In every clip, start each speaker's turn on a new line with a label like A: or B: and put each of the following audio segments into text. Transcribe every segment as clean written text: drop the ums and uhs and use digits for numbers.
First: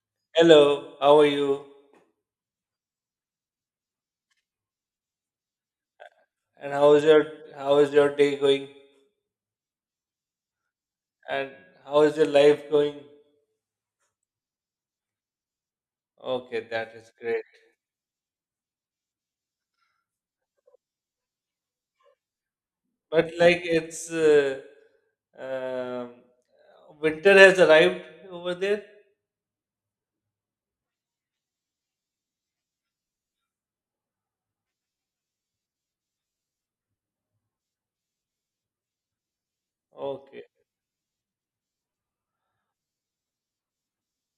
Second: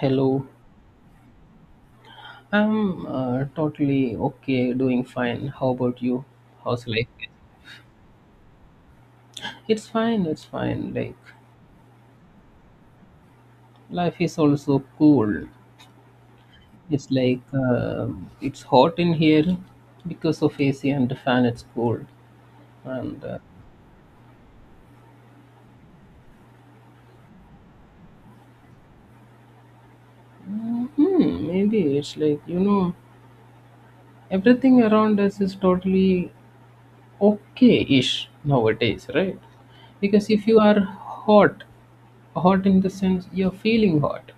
A: Hello,
B: Hello, how are you?
A: I'm totally okay, doing fine. How about you?
B: And
A: How's
B: how is
A: life?
B: your how is your day going?
A: It's fine, it's fine.
B: And how is your life going?
A: Life is also cool.
B: Okay, that
A: It's
B: is
A: like
B: great.
A: uh, it's hot in here because of AC and the fan, it's cold. And
B: But
A: uh,
B: like it's um, winter has arrived over there.
A: maybe it's like, everything around us is totally okay ish nowadays, right? Because
B: Okay,
A: if you are hot, hot in the sense you're feeling hot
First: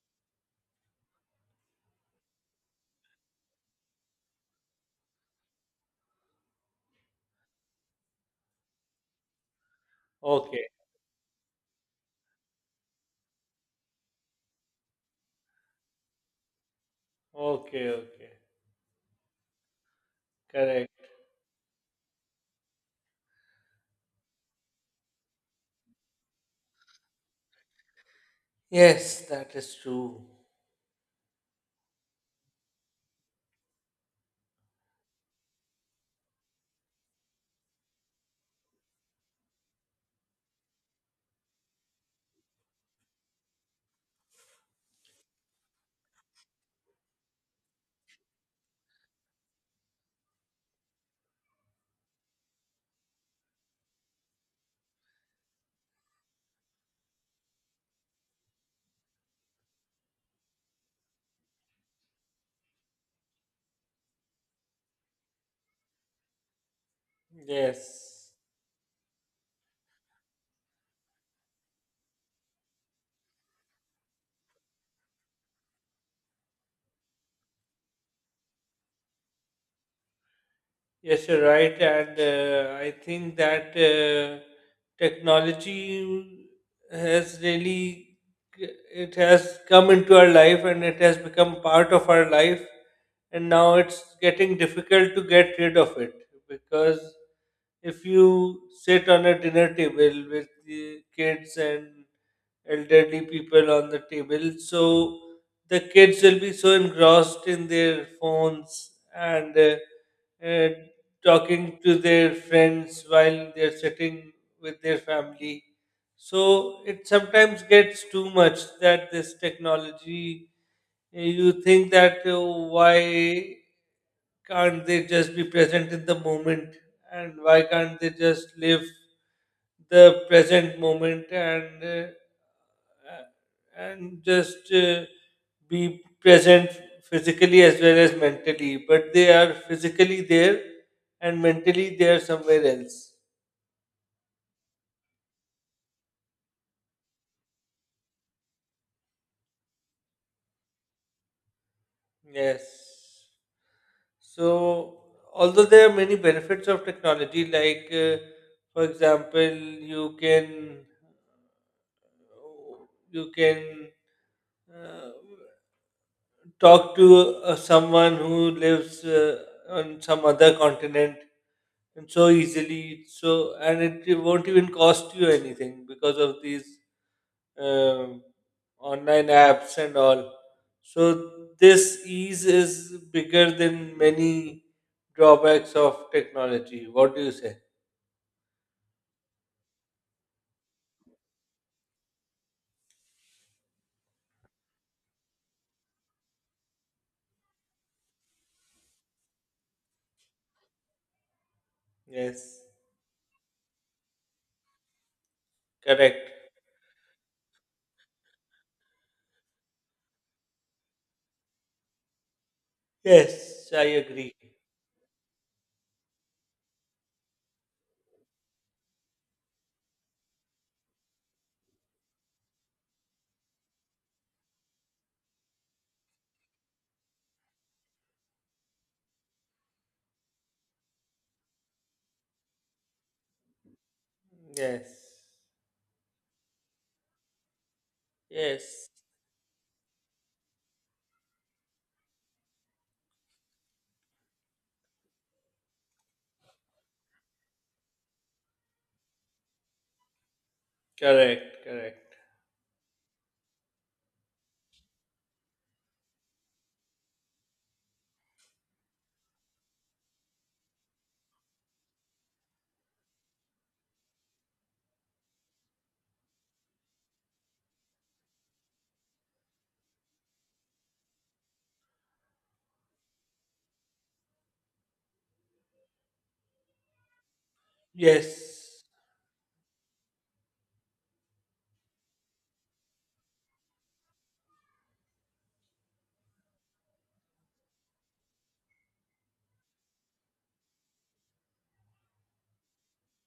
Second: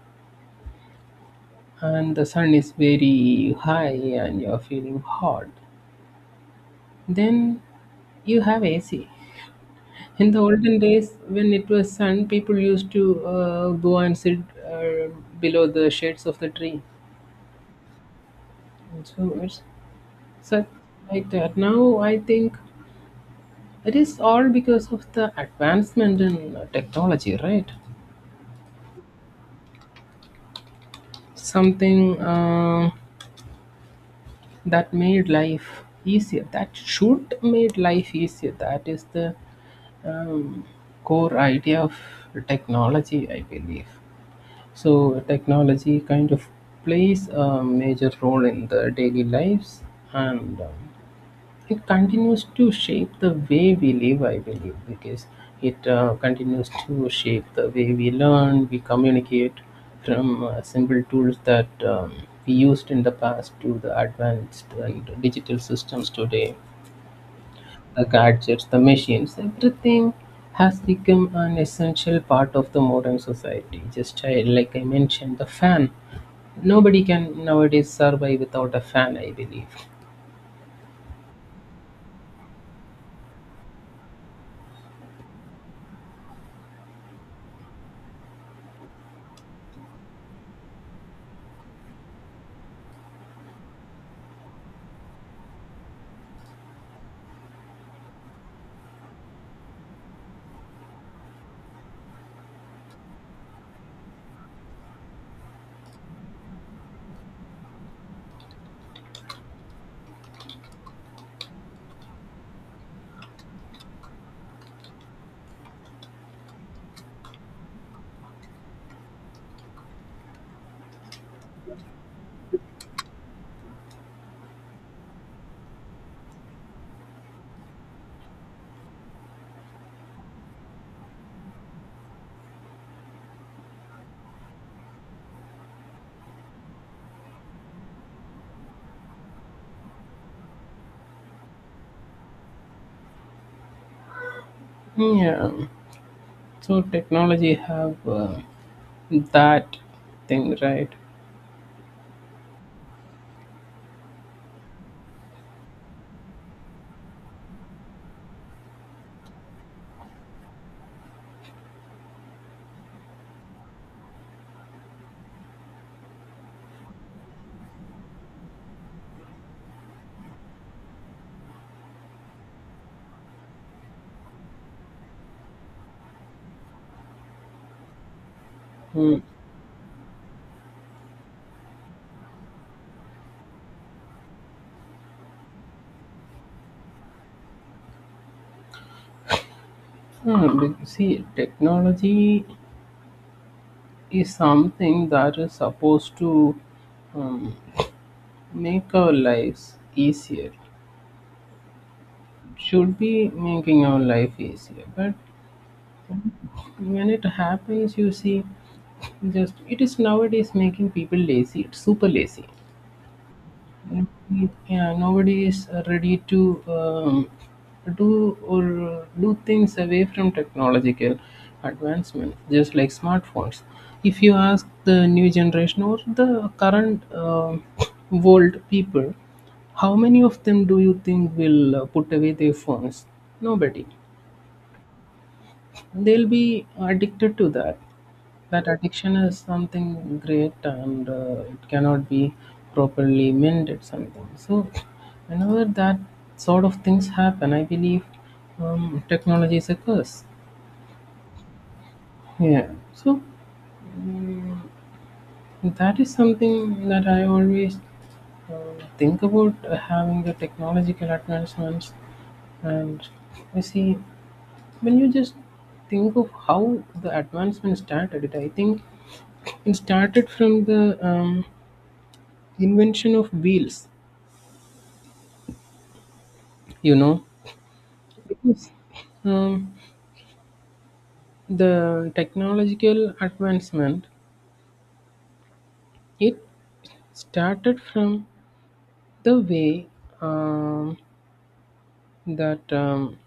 A: and the sun is very high and you're feeling hot, then you have AC. In the
B: okay,
A: olden days, when it was sun, people used to go and sit uh, below the shades of the tree.
B: okay, okay.
A: And so it's such
B: Correct.
A: like that. Now I think it is all because of the advancement in technology, right?
B: Yes, that is true.
A: Something that made life easier. That should made life easier. That is the um, core idea of technology, I believe. So, technology kind of plays a major role in the daily lives and it continues to shape the way we live, I believe, because it continues to shape the way we learn, we communicate from simple tools that we used in the past to the advanced and digital systems today, the
B: Yes.
A: gadgets, the machines, everything has become an essential part of the modern society. Like I mentioned, the fan. Nobody can nowadays survive without a fan, I believe.
B: Yes, you're right, and I think that technology has really it has come into our life and it has become part of our life, and now it's getting difficult to get rid of it because if you sit on a dinner table with the kids and elderly people on the table, so the kids will be so engrossed in their phones and. uh, talking to their friends while they're sitting with their family. So it sometimes gets too much that this technology, you think that oh, why can't they just be present in the moment and why can't they just live the present moment uh, and just be present physically as well as mentally. But they are physically there and mentally they are somewhere else.
A: Yeah. So technology have that thing, right?
B: Yes. So, although there are many benefits of technology, like for example, you can you can uh, talk to someone who lives on some other continent and so easily. So and it won't even cost you anything because of these um,
A: Hmm.
B: online apps and all. So this ease is bigger than many drawbacks of technology. What do you say?
A: See, technology is something that is supposed to um, make our lives easier.
B: Yes,
A: Should be making our life easier, but
B: correct.
A: when it happens you see just it is nowadays making people lazy, it's super lazy.
B: Yes, I agree.
A: Mm, yeah, nobody is ready to do or do things away from technological advancement. Just like smartphones, if you ask the new generation or the current world people, how many of them do you think will put away their phones? Nobody.
B: Yes,
A: They'll be addicted to that. That
B: yes,
A: addiction is something great and it cannot be properly mended. Something, so whenever that sort of things happen, I believe technology is a curse.
B: correct, correct.
A: Yeah. So, mm, that is something that I always uh, think about, having the technological advancements. And you see, when you just think of how the advancement started, it I think it started from the invention of wheels, you know, because
B: Yes,
A: um, the technological advancement, it started from the way um, that um,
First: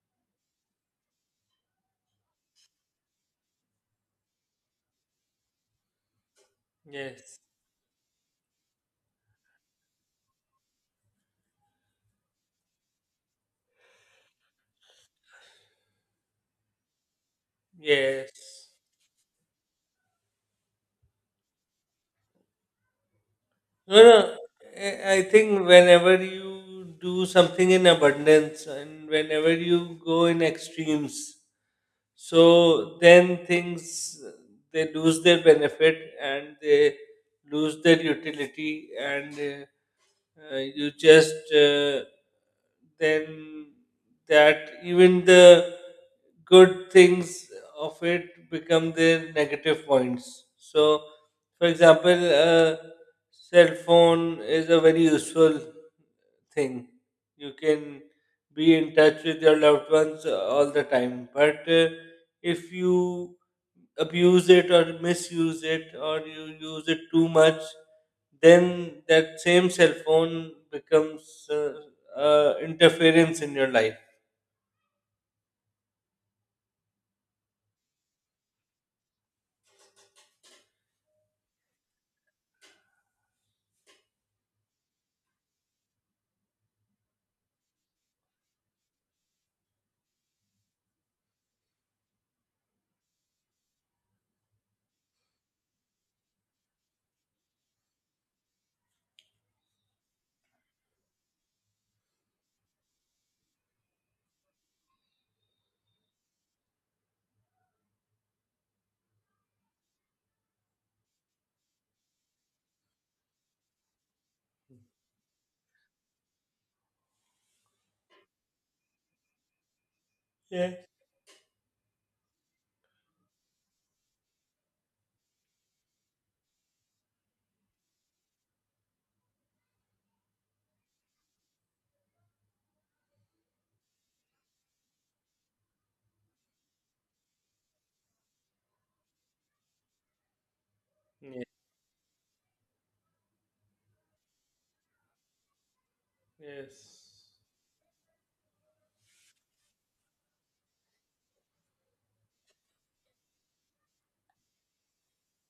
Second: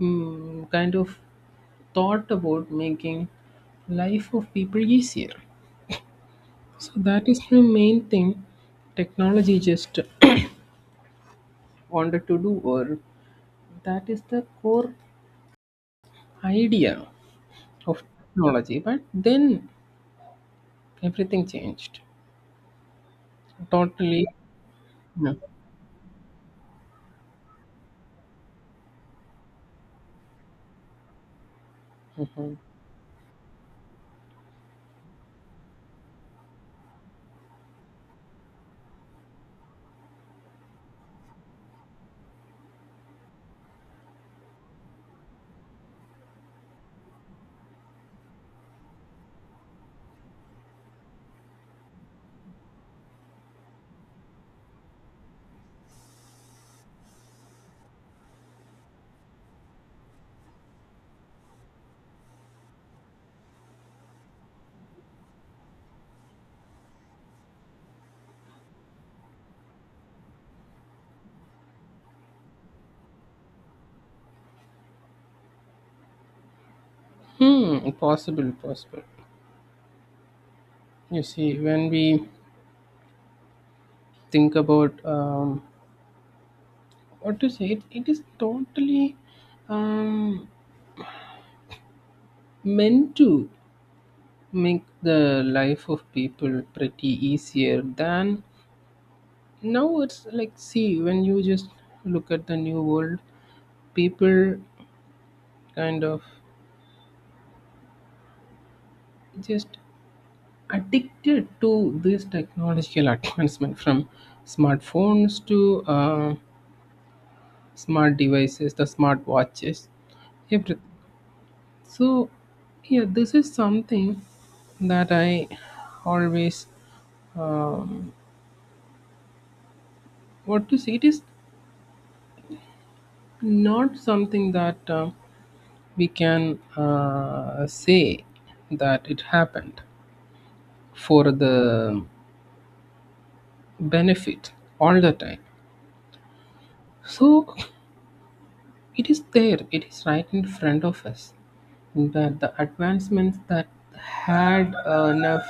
A: kind of thought about making life of people easier. So that
B: yes.
A: is the main thing technology just wanted to do, or that is the core idea of
B: Yes.
A: technology. But then everything changed
B: No, no.
A: totally.
B: I
A: No.
B: think whenever you do something in abundance and whenever you go in extremes, so then things they lose their benefit and they lose their utility, and you just then that even the good things of it become their negative points. So, for example, a cell phone is a very useful thing. You can be in touch with your loved ones all the time. But if you abuse it or misuse it or you use it too much, then that same cell phone becomes interference in your life.
A: Hmm, possible, possible. You see, when we think about what to say, it is totally um, meant to make the life of people pretty easier than now. It's like, see, when you just look at the new world, people kind of just addicted to this technological advancement from smartphones to smart devices, the smart watches, everything.
B: Yeah.
A: So, yeah, this is something that I always um, what to say. It is not something that we can say that it happened for
B: Yeah.
A: the benefit all the time.
B: Yes.
A: So, it is there, it is right in front of us. That the advancements that had enough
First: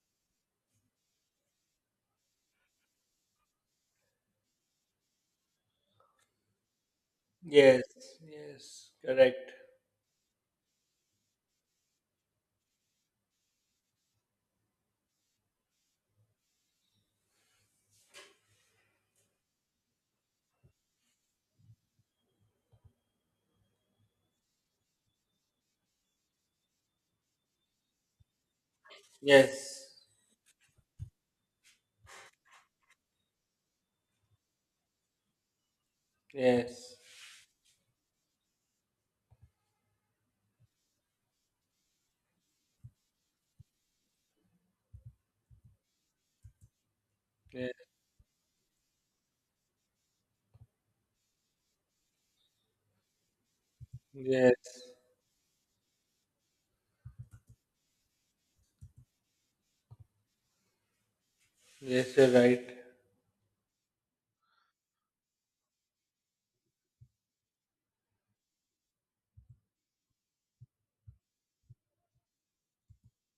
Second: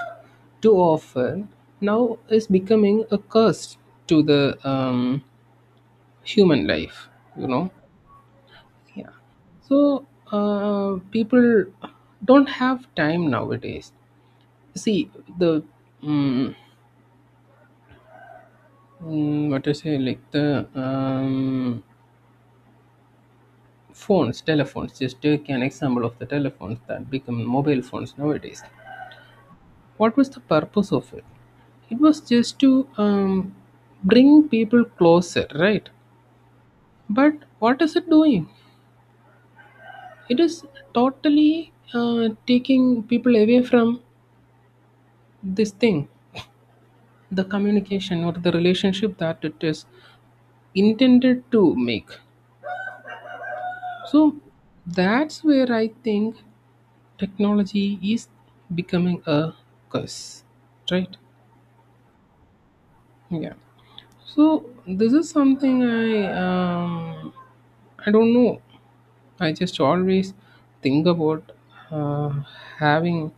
A: to offer now is becoming a curse to the human life, you know.
B: Yes. Yes.
A: Yeah.
B: Correct.
A: So people don't have time nowadays. See, the mm, what I say, like the phones, telephones. Just take an example of the telephones that become mobile phones nowadays.
B: Yes.
A: What was the purpose of it? It was just to bring people closer, right?
B: Yes.
A: But what is it doing? It is totally taking people away from this thing, the
B: Yes.
A: communication or the relationship that it is intended to make. So
B: Yes.
A: that's where I think technology is becoming a curse, right?
B: Yes. You're right.
A: Yeah. So this is something i, um, I don't know, I just always think about, uh, having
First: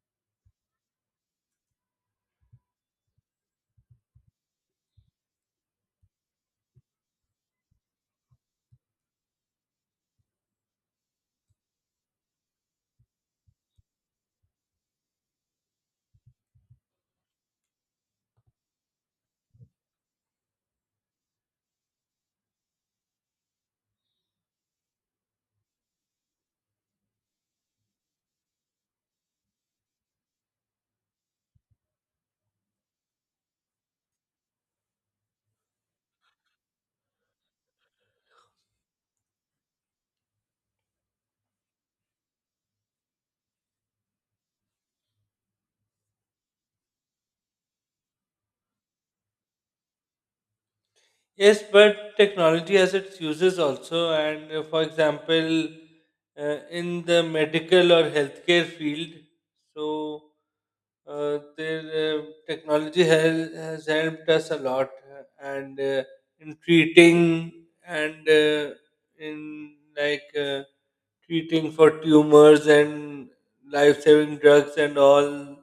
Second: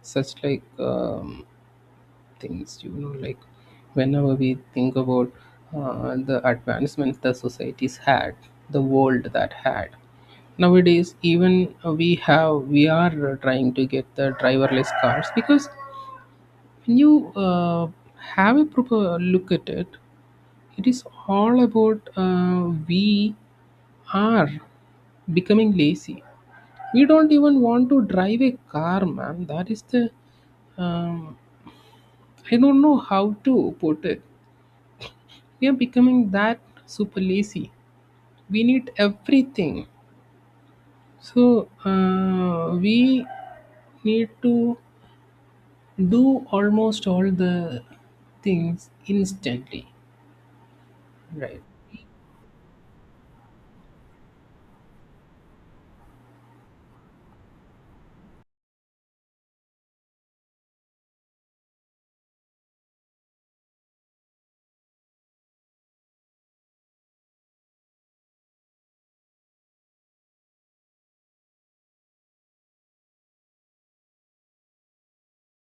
A: such things, you know, like whenever we think about the advancements the societies had, the world that had. Nowadays, even we are trying to get the driverless cars. Because when you have a proper look at it, it is all about we are becoming lazy. We don't even want to drive a car, man. That is the um, I don't know how to put it, we are becoming that super lazy. We need everything. So we need to do almost all the things instantly, right?
B: Yes, but technology has its uses also, and for example, in the medical or healthcare field, so their technology has helped us a lot, and in treating and in like treating for tumors and life-saving drugs and all.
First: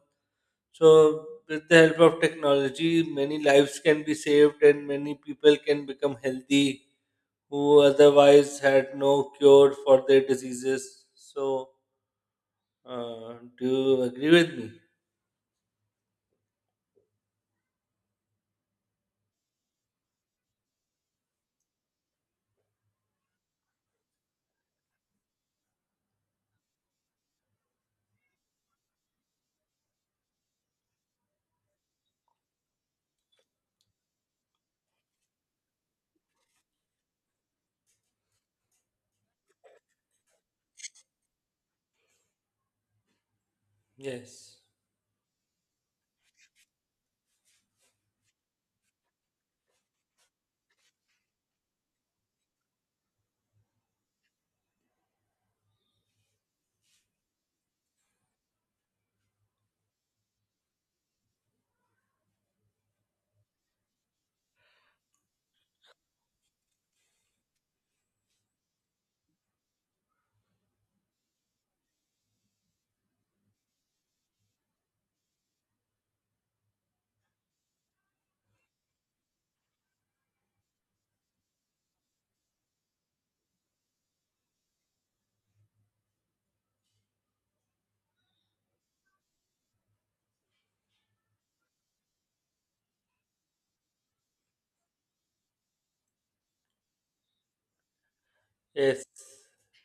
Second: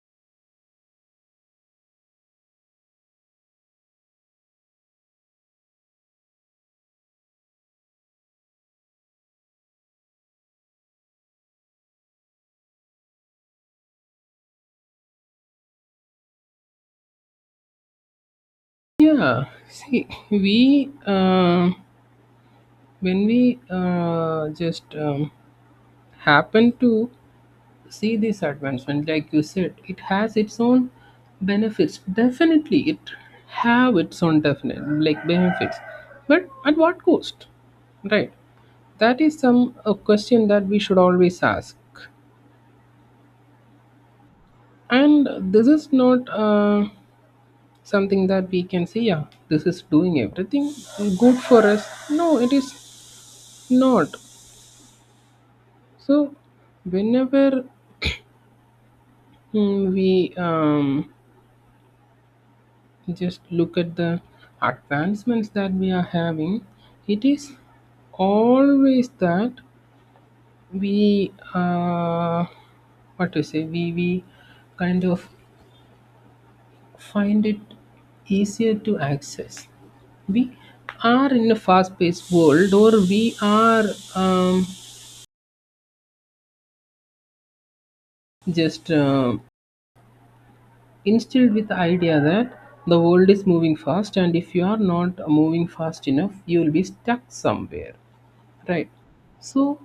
B: So, with the help of technology, many lives can be saved and many people can become healthy who otherwise had no cure for their diseases. So, do you agree with me?
A: Yeah, see, we when we just happen to see this advancement, like you said, it has its own benefits. Definitely it have its own definite like benefits, but at what cost, right? That is some a question that we should always ask.
B: Yes.
A: And this is not something that we can say yeah, this is doing everything good for us. No, it is not. So whenever, mm, we just look at the advancements that we are having. It is always that we, what to say, we kind of find it easier to access. We are in a fast paced world, or we are um, just instilled with the idea that the world is moving fast, and if you are not moving fast enough, you will be stuck somewhere, right?
B: Yes.
A: So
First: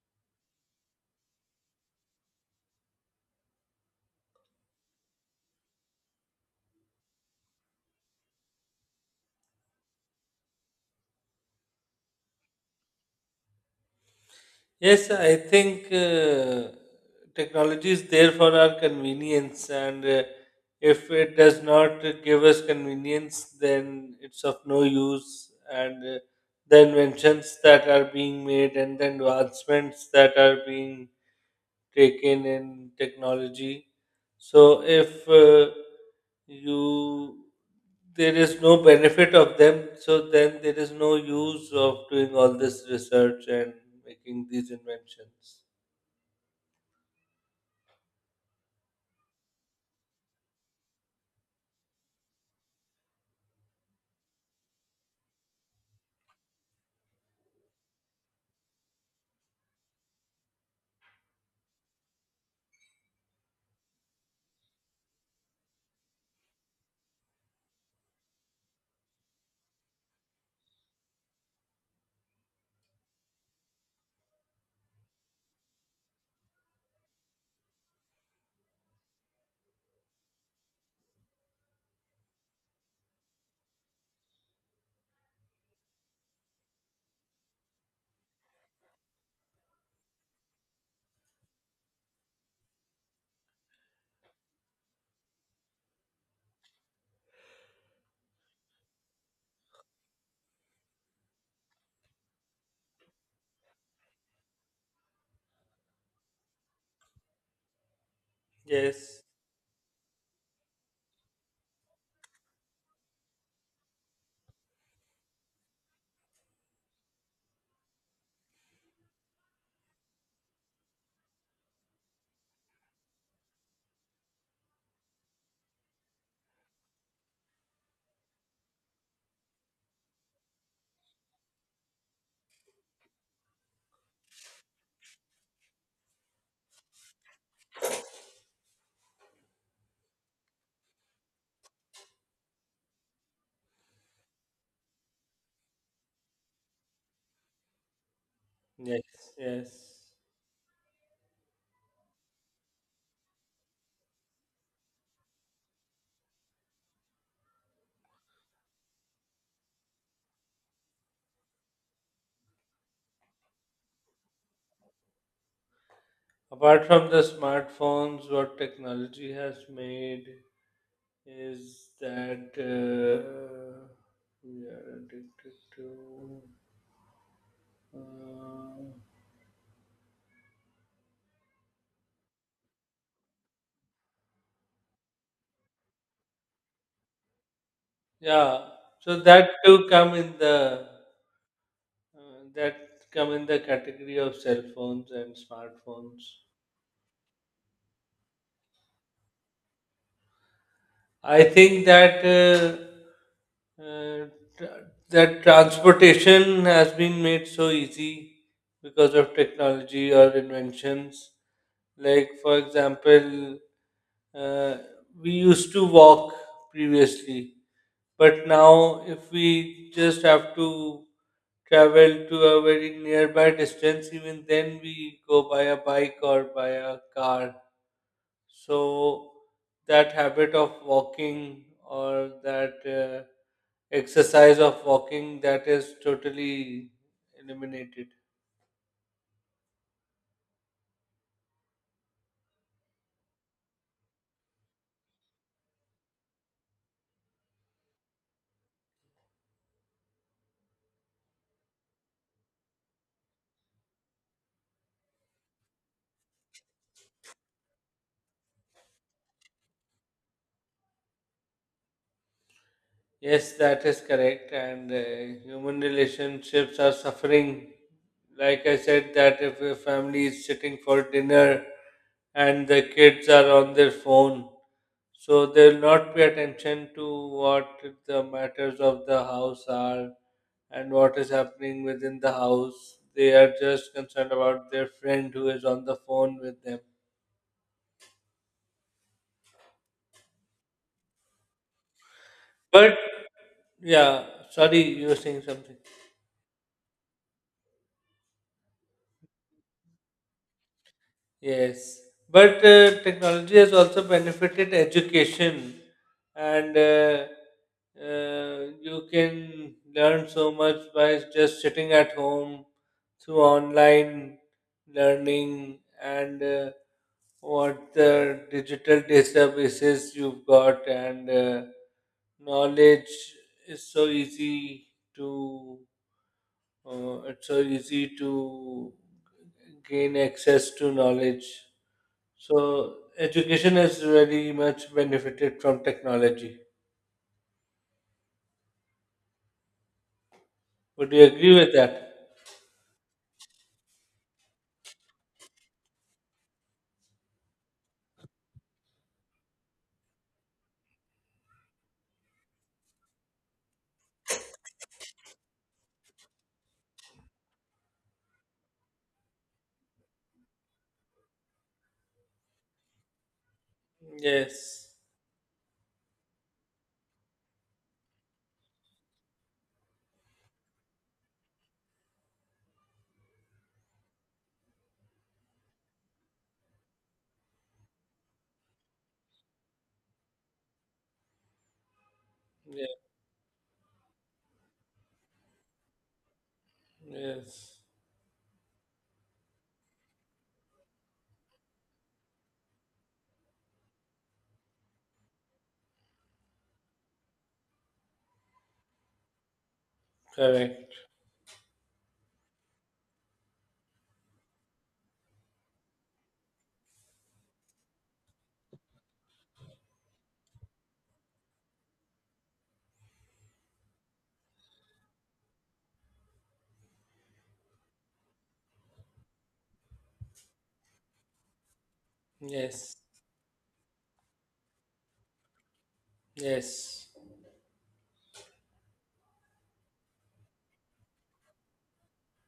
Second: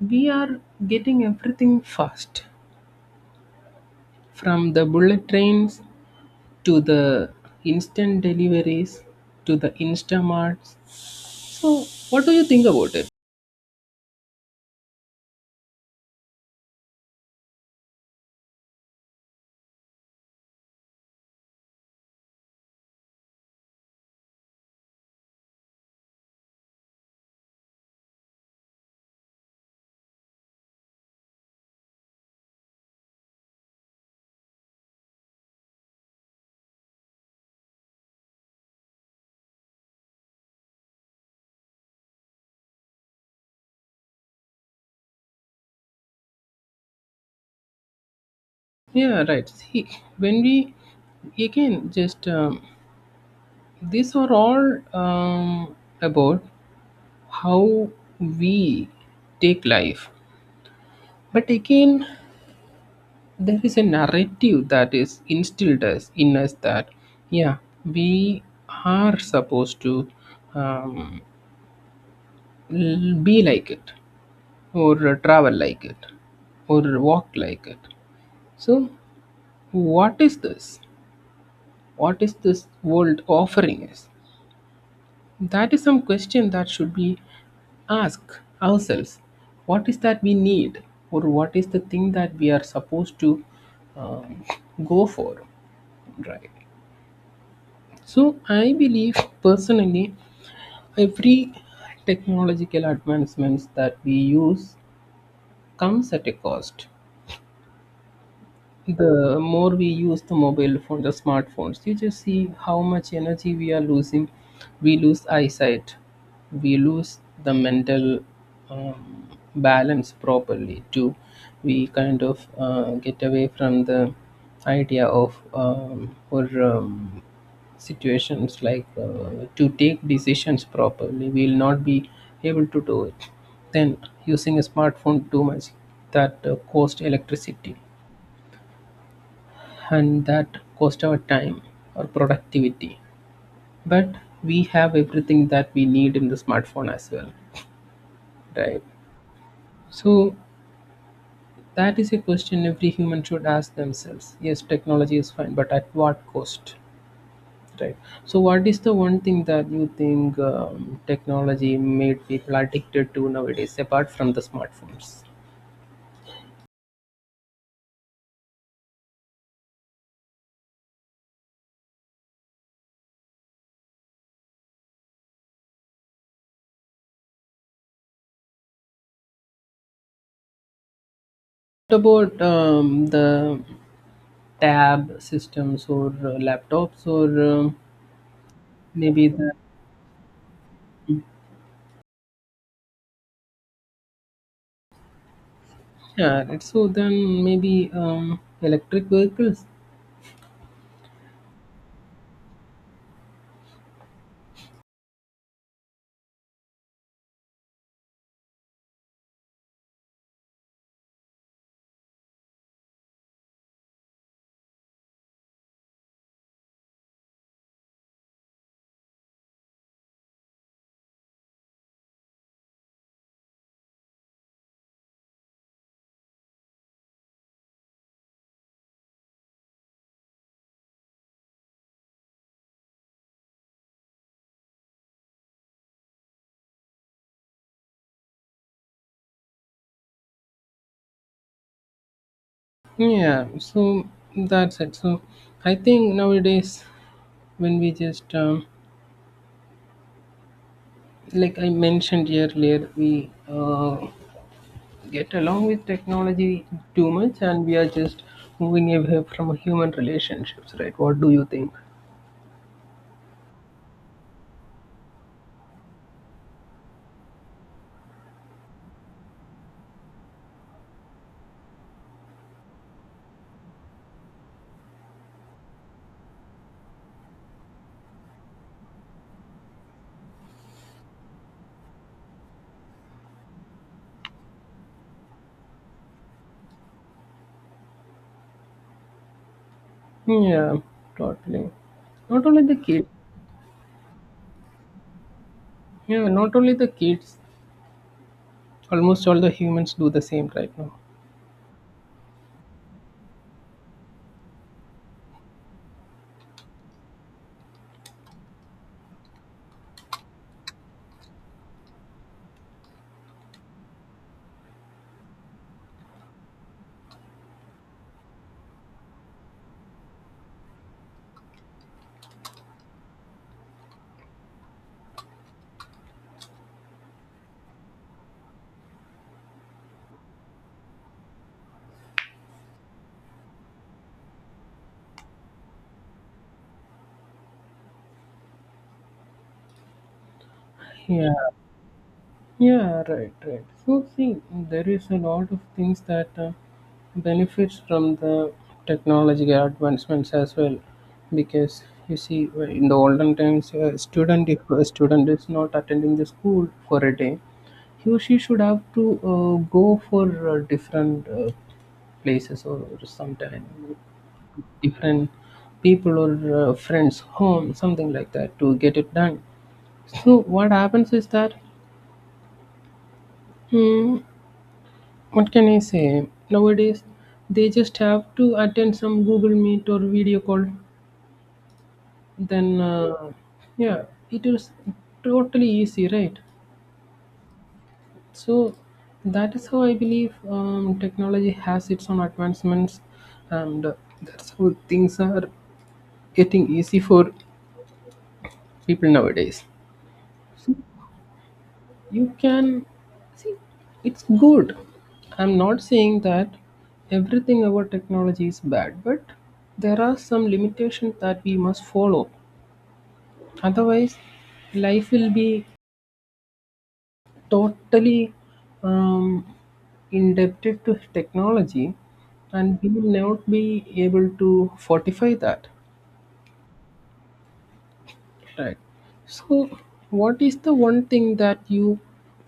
A: we are getting everything fast, from the bullet trains to the instant deliveries to the instamarts. So what do you think about it?
B: Yes, I think technology is there for our convenience, and if it does not give us convenience, then it's of no use. And the inventions that are being made and the advancements that are being taken in technology. So if you there is no benefit of them, so then there is no use of doing all this research and making these inventions.
A: Yeah, right, see, when we again just these are all about how we take life. But again, there is a narrative that is instilled us in us that yeah, we are supposed to um, be like it, or travel like it, or walk like it. So what is this, what is this world offering us? That is some question that should be asked ourselves. What is that we need, or what is the thing that we are supposed to um, go for, right? So I believe personally every technological advancements that we use comes at a cost.
B: Yes.
A: The more we use the mobile phone, the smartphones, you just see how much energy we are losing. We lose eyesight, we lose the mental um, balance properly too. We kind of get away from the idea of or situations like to take decisions properly, we will not be able to do it. Then using a smartphone too much, that cost electricity, and that cost our time or productivity. But we have everything that we need in the smartphone as well, right?
B: Yes. Yes.
A: So that is a question every human should ask themselves. Yes, technology is fine, but at what cost, right? So what is the one thing that you think technology made people addicted to nowadays apart from the smartphones?
B: Apart from the smartphones, what technology has made is that we are addicted to. Uh,
A: What about the tab systems, or laptops, or um,
B: Yeah, so
A: maybe
B: that
A: the,
B: too come in the that come in the category of cell phones and smartphones.
A: yeah, right. So then maybe electric vehicles.
B: I think that tra- that transportation has been made so easy because of technology or inventions. Like for example, uh, we used to walk previously, but now if we just have to travel to a very nearby distance, even then we go by a bike or by a car. So that habit of walking or that exercise of walking that is totally eliminated.
A: Yeah, so that's it. So I think nowadays when we just like I mentioned earlier, we get along with technology too much, and we are just moving away from human relationships, right? What do you think?
B: Yes, that is correct. And human relationships are suffering. Like I said, that if a family is sitting for dinner and the kids are on their phone, so there will not be attention to what the matters of the house are and what is happening within the house. They are just concerned about their friend who is on the phone with them.
A: Yeah, totally. Not only the
B: But
A: kids.
B: yeah, sorry, you were saying something.
A: Yeah, not only the kids. Almost all the humans do the same right now.
B: Yes, but technology has also benefited education, and you can learn so much by just sitting at home through online learning and what the digital databases you've got, and knowledge is so easy to it's so easy to gain access to knowledge. So education has very much benefited from technology. Would you
A: Yeah.
B: agree with that?
A: Yeah, right, right. So see, there is a lot of things that benefits from the technology advancements as well. Because you see, in the olden times, a student if a student is not attending the school for a day, he or she should have to go for different places, or sometime
B: Yes.
A: different people, or friends home, something like that, to get it done. So what happens is that, hmm, what can I say? Nowadays, they just have to attend some Google Meet or video call. Then,
B: Yeah.
A: uh, yeah, it is totally easy, right?
B: Yes.
A: So, that is how I believe technology has its own advancements, and that's how things are getting easy for people nowadays.
B: Correct.
A: You can see it's good, I'm not saying that everything about technology is bad, but there are some limitations that we must follow. Otherwise life will be totally um, indebted to technology, and we
B: Yes.
A: will not be able to fortify that.
B: Yes.
A: Right. So, what is the one thing that you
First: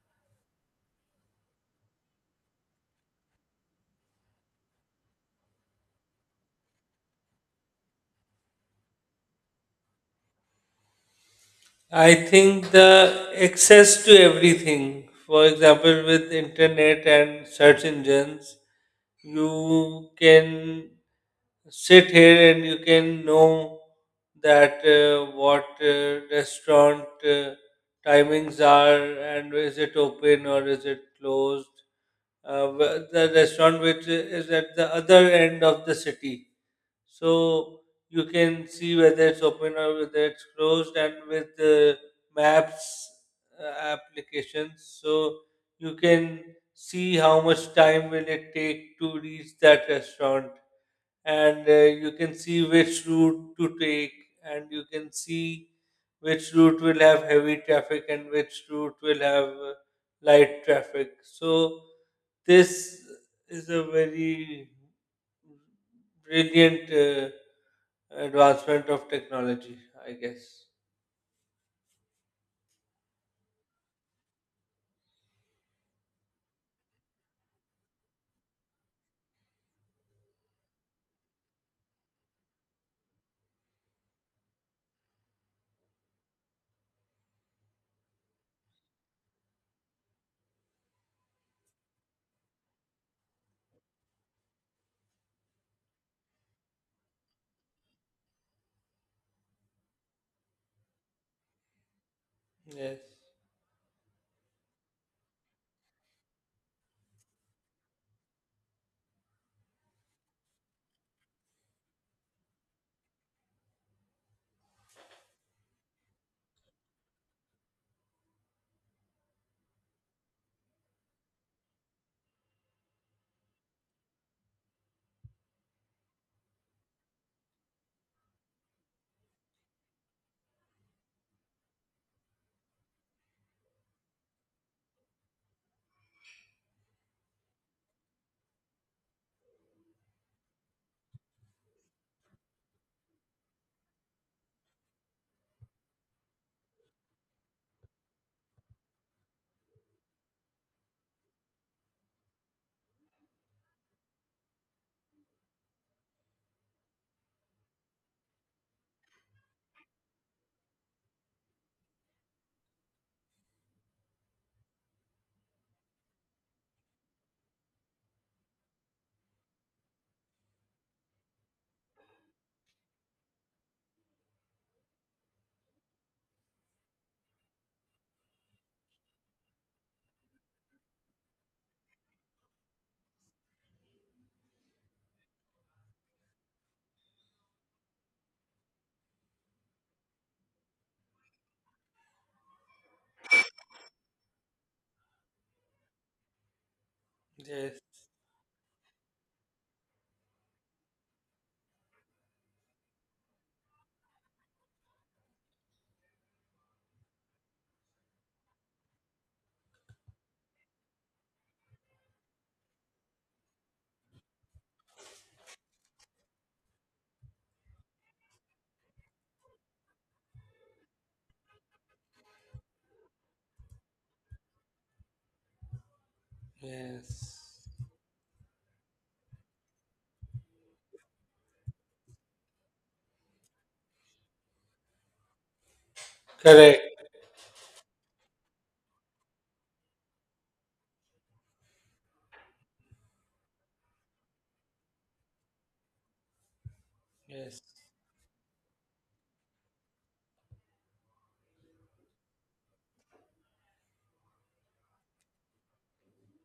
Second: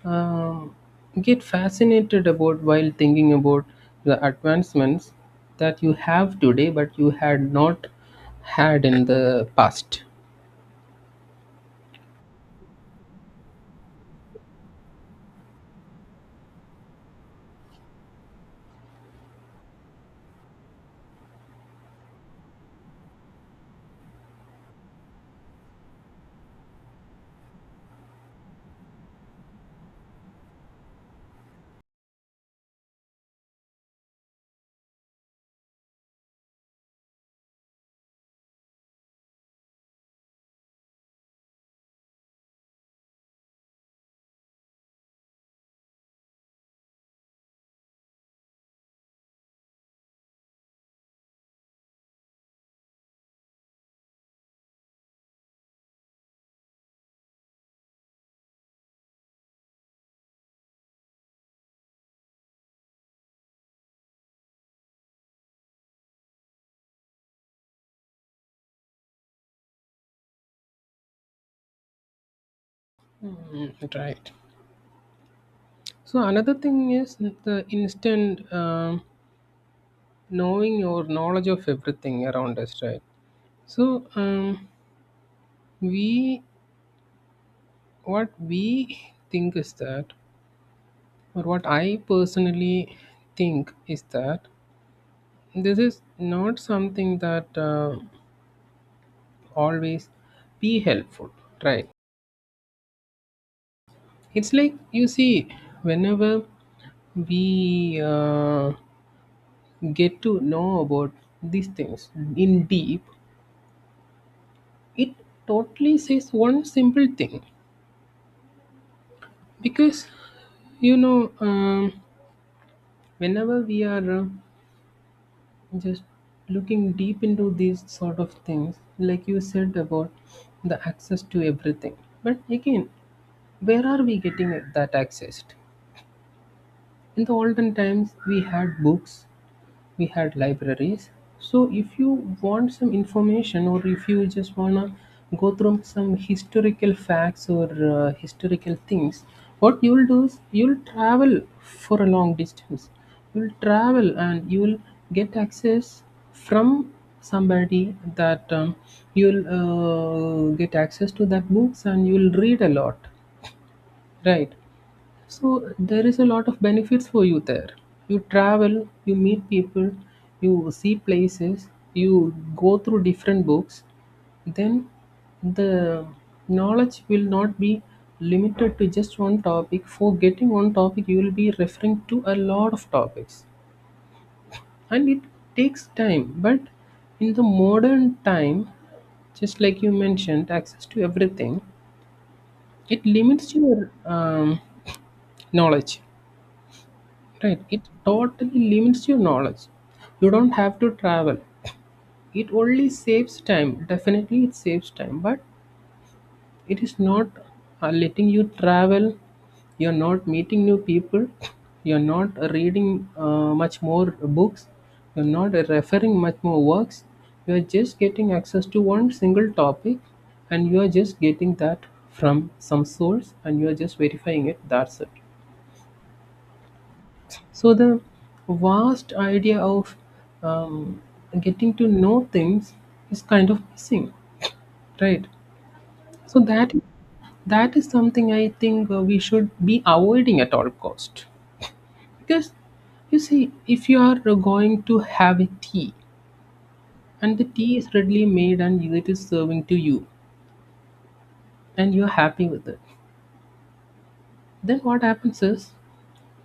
A: um, get fascinated about while thinking about the advancements that you have today, but you had not had in the past?
B: I think the access to everything, for example, with internet and search engines, you can sit here and you can know that what restaurant timings are and is it open or is it closed. The restaurant which is at the other end of the city. So you can see whether it's open or whether it's closed and with the maps applications. So you can see how much time will it take to reach that restaurant and you can see which route to take and you can see which route will have heavy traffic and which route will have light traffic. So this is a very brilliant advancement of technology, I guess.
A: Mm, right. So, another thing is the instant knowing or knowledge of everything around us, right? So, we what we think is that, but what I personally think is that this is not something that always be helpful, right?
B: Yes.
A: It's like, you see, whenever we get to know about these things in deep, it totally says one simple thing, because you know, um, whenever we are just looking deep into these sort of things, like you said, about the access to everything. But again, where are we getting that access? In the olden times, we had books, we had libraries. So if you want some information, or if you just want to go through some historical facts or historical things, what you'll do is you'll travel for a long distance. You'll travel and you'll get access from somebody that, you'll get access to that books and you'll read a lot, right? So there is a lot of benefits for you there. You travel, you meet people, you see places, you go through different books. Then the knowledge will not be limited to just one topic. For getting one topic, you will be referring to a lot of topics. And it takes time. But in the modern time, just like you mentioned, access to everything, it limits your knowledge. Right,
B: Yes.
A: it totally limits your knowledge. You don't have to travel. It only saves time. Definitely, it saves time, but it is not letting you travel. You're not meeting new people. You're not reading much more books. You're not referring much more works. You're just getting access to one single topic, and you're just getting that from some source, and you're just verifying it. That's it.
B: Yes.
A: So the vast idea of um, getting to know things is kind of missing, right? So
B: Correct.
A: that is something I think we should be avoiding at all cost. Because, you see, if you are going to have a tea and the
B: Yes.
A: tea is readily made and it is serving to you, and you're happy with it, then what happens is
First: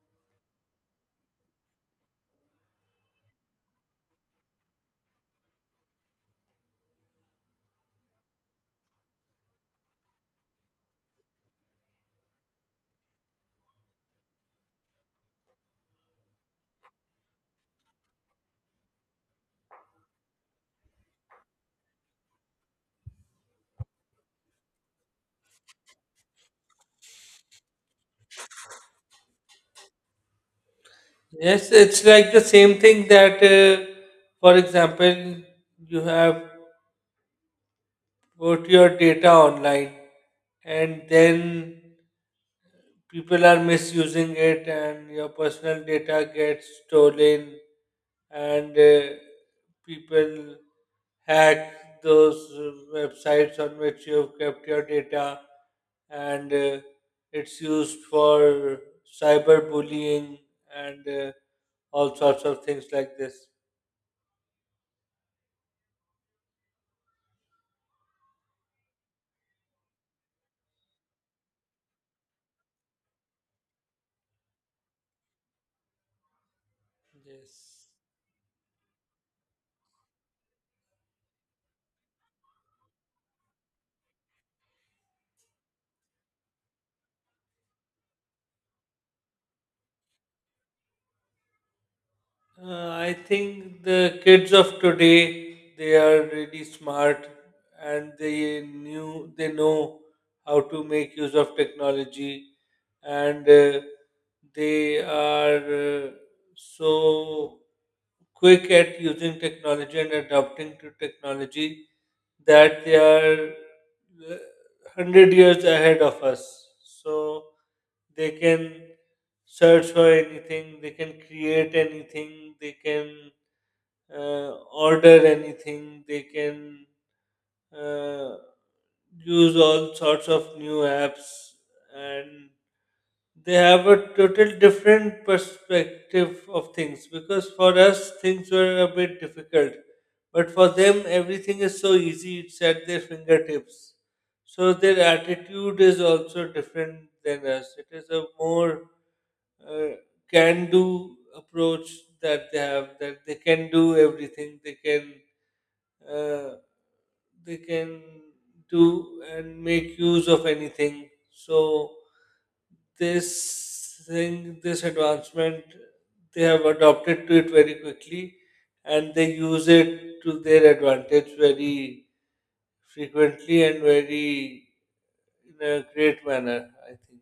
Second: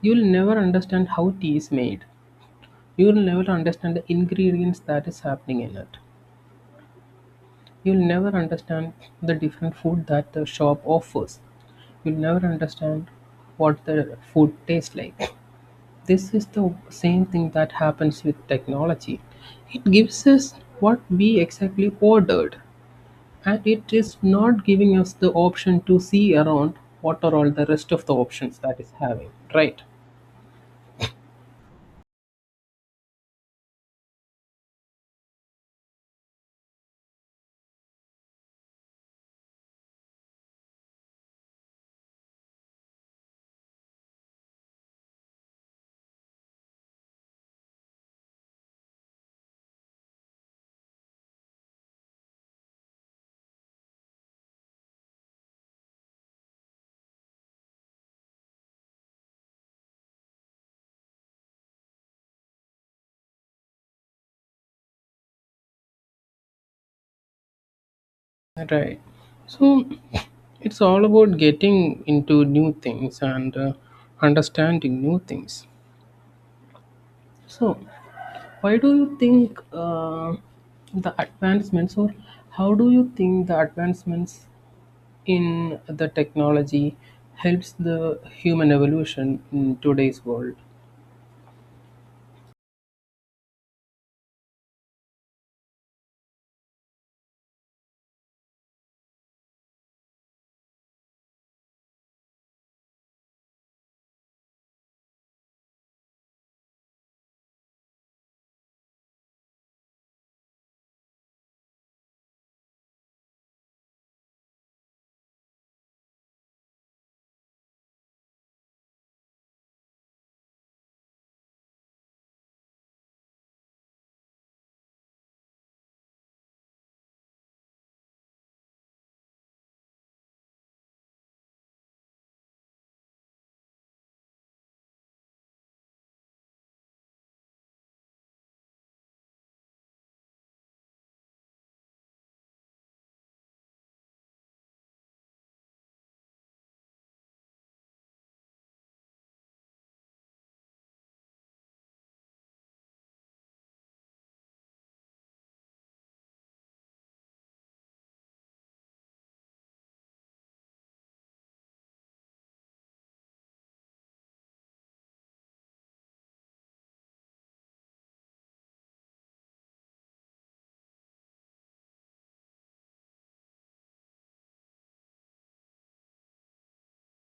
A: you'll never understand how tea is made. You'll never understand the ingredients that is happening in it. You'll never understand the different food that the shop offers. You'll never understand what the food tastes like. This is the same thing that happens with technology. It gives us what we exactly ordered, and it is not giving us the option to see around what are all the rest of the options that is having, right?
B: Yes, it's like the same thing that, for example, you have put your data online and then people are misusing it and your personal data gets stolen and people hack those websites on which you've kept your data and it's used for cyberbullying and all sorts of things like this.
A: Right. So it's all about getting into new things and understanding new things. So,
B: Yes.
A: why do you think the advancements, or how do you think the advancements in the technology helps the human evolution in today's world?
B: I think the kids of today they are really smart and they know how to make use of technology and they are so quick at using technology and adapting to technology that they are uh, 100 years ahead of us. So they can search for anything, they can create anything, they can order anything. They can uh, use all sorts of new apps, and they have a total different perspective of things. Because for us, things were a bit difficult, but for them, everything is so easy. It's at their fingertips. So their attitude is also different than us. It is a more uh, can-do approach that they have. That they can do everything. Uh, they can do and make use of anything. So this thing, this advancement, they have adopted to it very quickly, and they use it to their advantage very frequently and very in a great manner, I think.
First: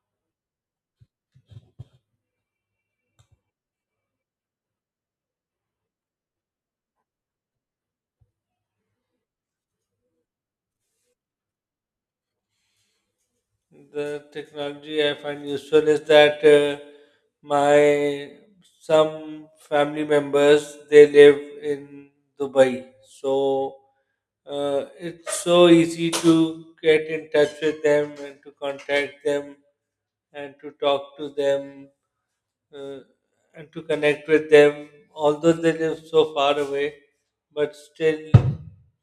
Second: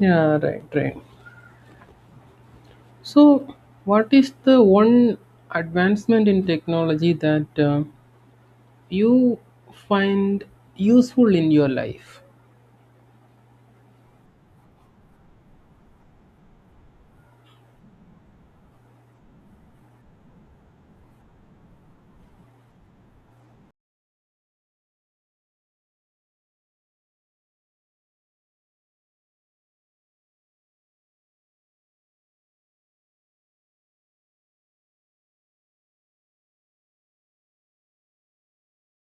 A: Yeah, right, right. So, what is the one advancement in technology that you find useful in your life?
B: The technology I find useful is that my some family members they live in Dubai, so it's so easy to get in touch with them and to contact them and to talk to them uh, and to connect with them, although they live so far away, but still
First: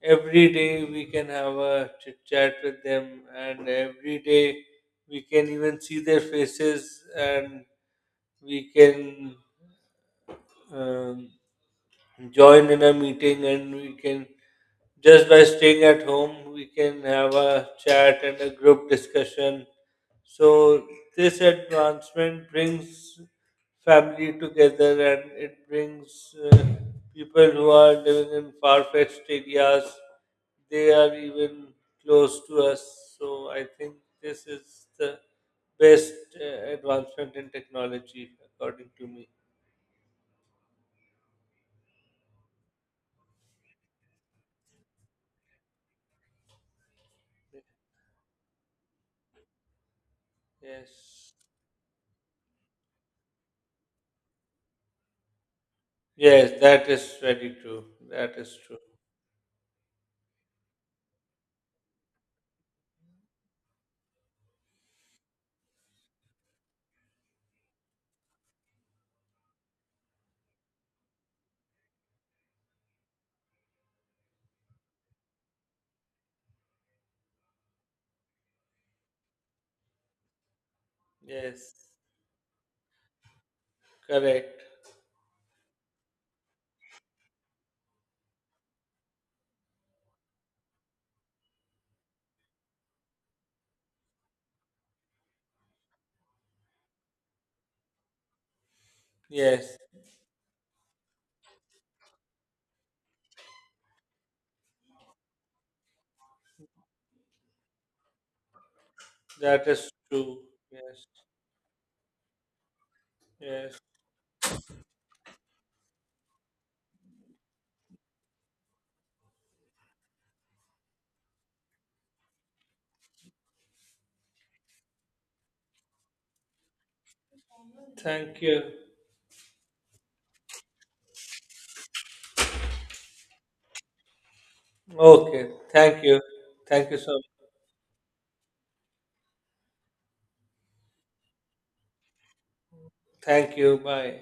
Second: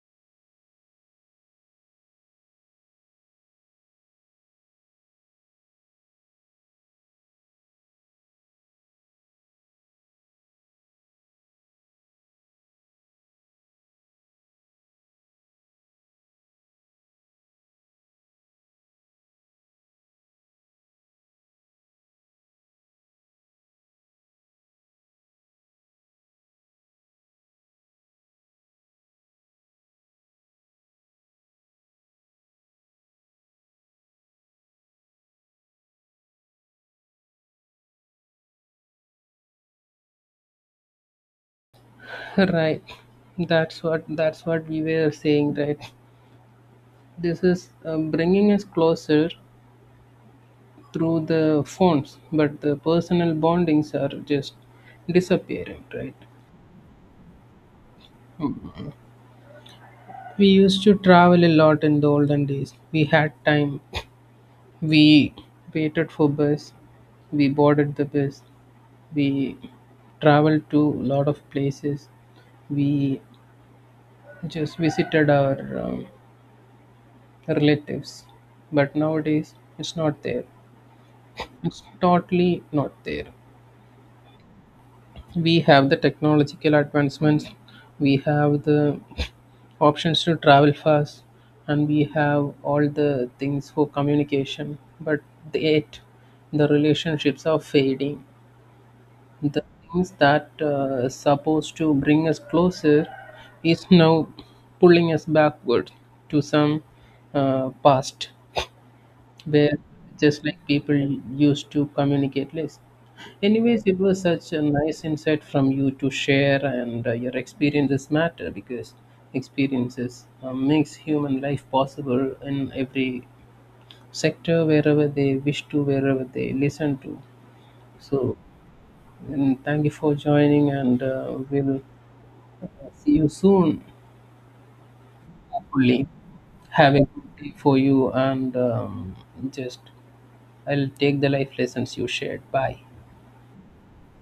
B: every day we can have a chit chat with them, and every day we can even see their faces and we can um, join in a meeting and we can just by staying at home we can have a chat and a group discussion. So this advancement brings family together and it brings people who are living in far-fetched areas they are even close to us. So I think this is the best advancement in technology, according to me.
A: Right. That's what we were saying, right? This is bringing us closer through
B: Yes.
A: the phones, but the personal bondings are just disappearing, right?
B: Yes, that is very true. That is true.
A: We used to travel a lot. In the olden days, we had time. We waited for bus, we boarded the bus, we traveled to a lot of places, we just visited our um, relatives. But nowadays, it's not there, it's
B: Yes,
A: totally not there.
B: correct.
A: We have the technological advancements, we have the options to travel fast, and we have all the things for communication, but yet the relationships are fading. The
B: Yes,
A: things that supposed to bring us closer is now pulling us backward to some past,
B: that
A: where
B: is
A: just
B: true.
A: like people
B: Yes,
A: used to communicate less.
B: yes.
A: Anyways, it was such a nice insight from you to share, and your experiences matter, because experiences makes human life possible in every sector, wherever they wish to, wherever they listen to. So,
B: Thank you.
A: and thank you for joining, and we'll uh, see you soon.
B: Okay, thank
A: Hopefully,
B: you. Thank
A: have
B: you
A: a
B: so much.
A: good day for you, and just I'll take the life lessons you shared. Bye.
B: Thank you. Bye.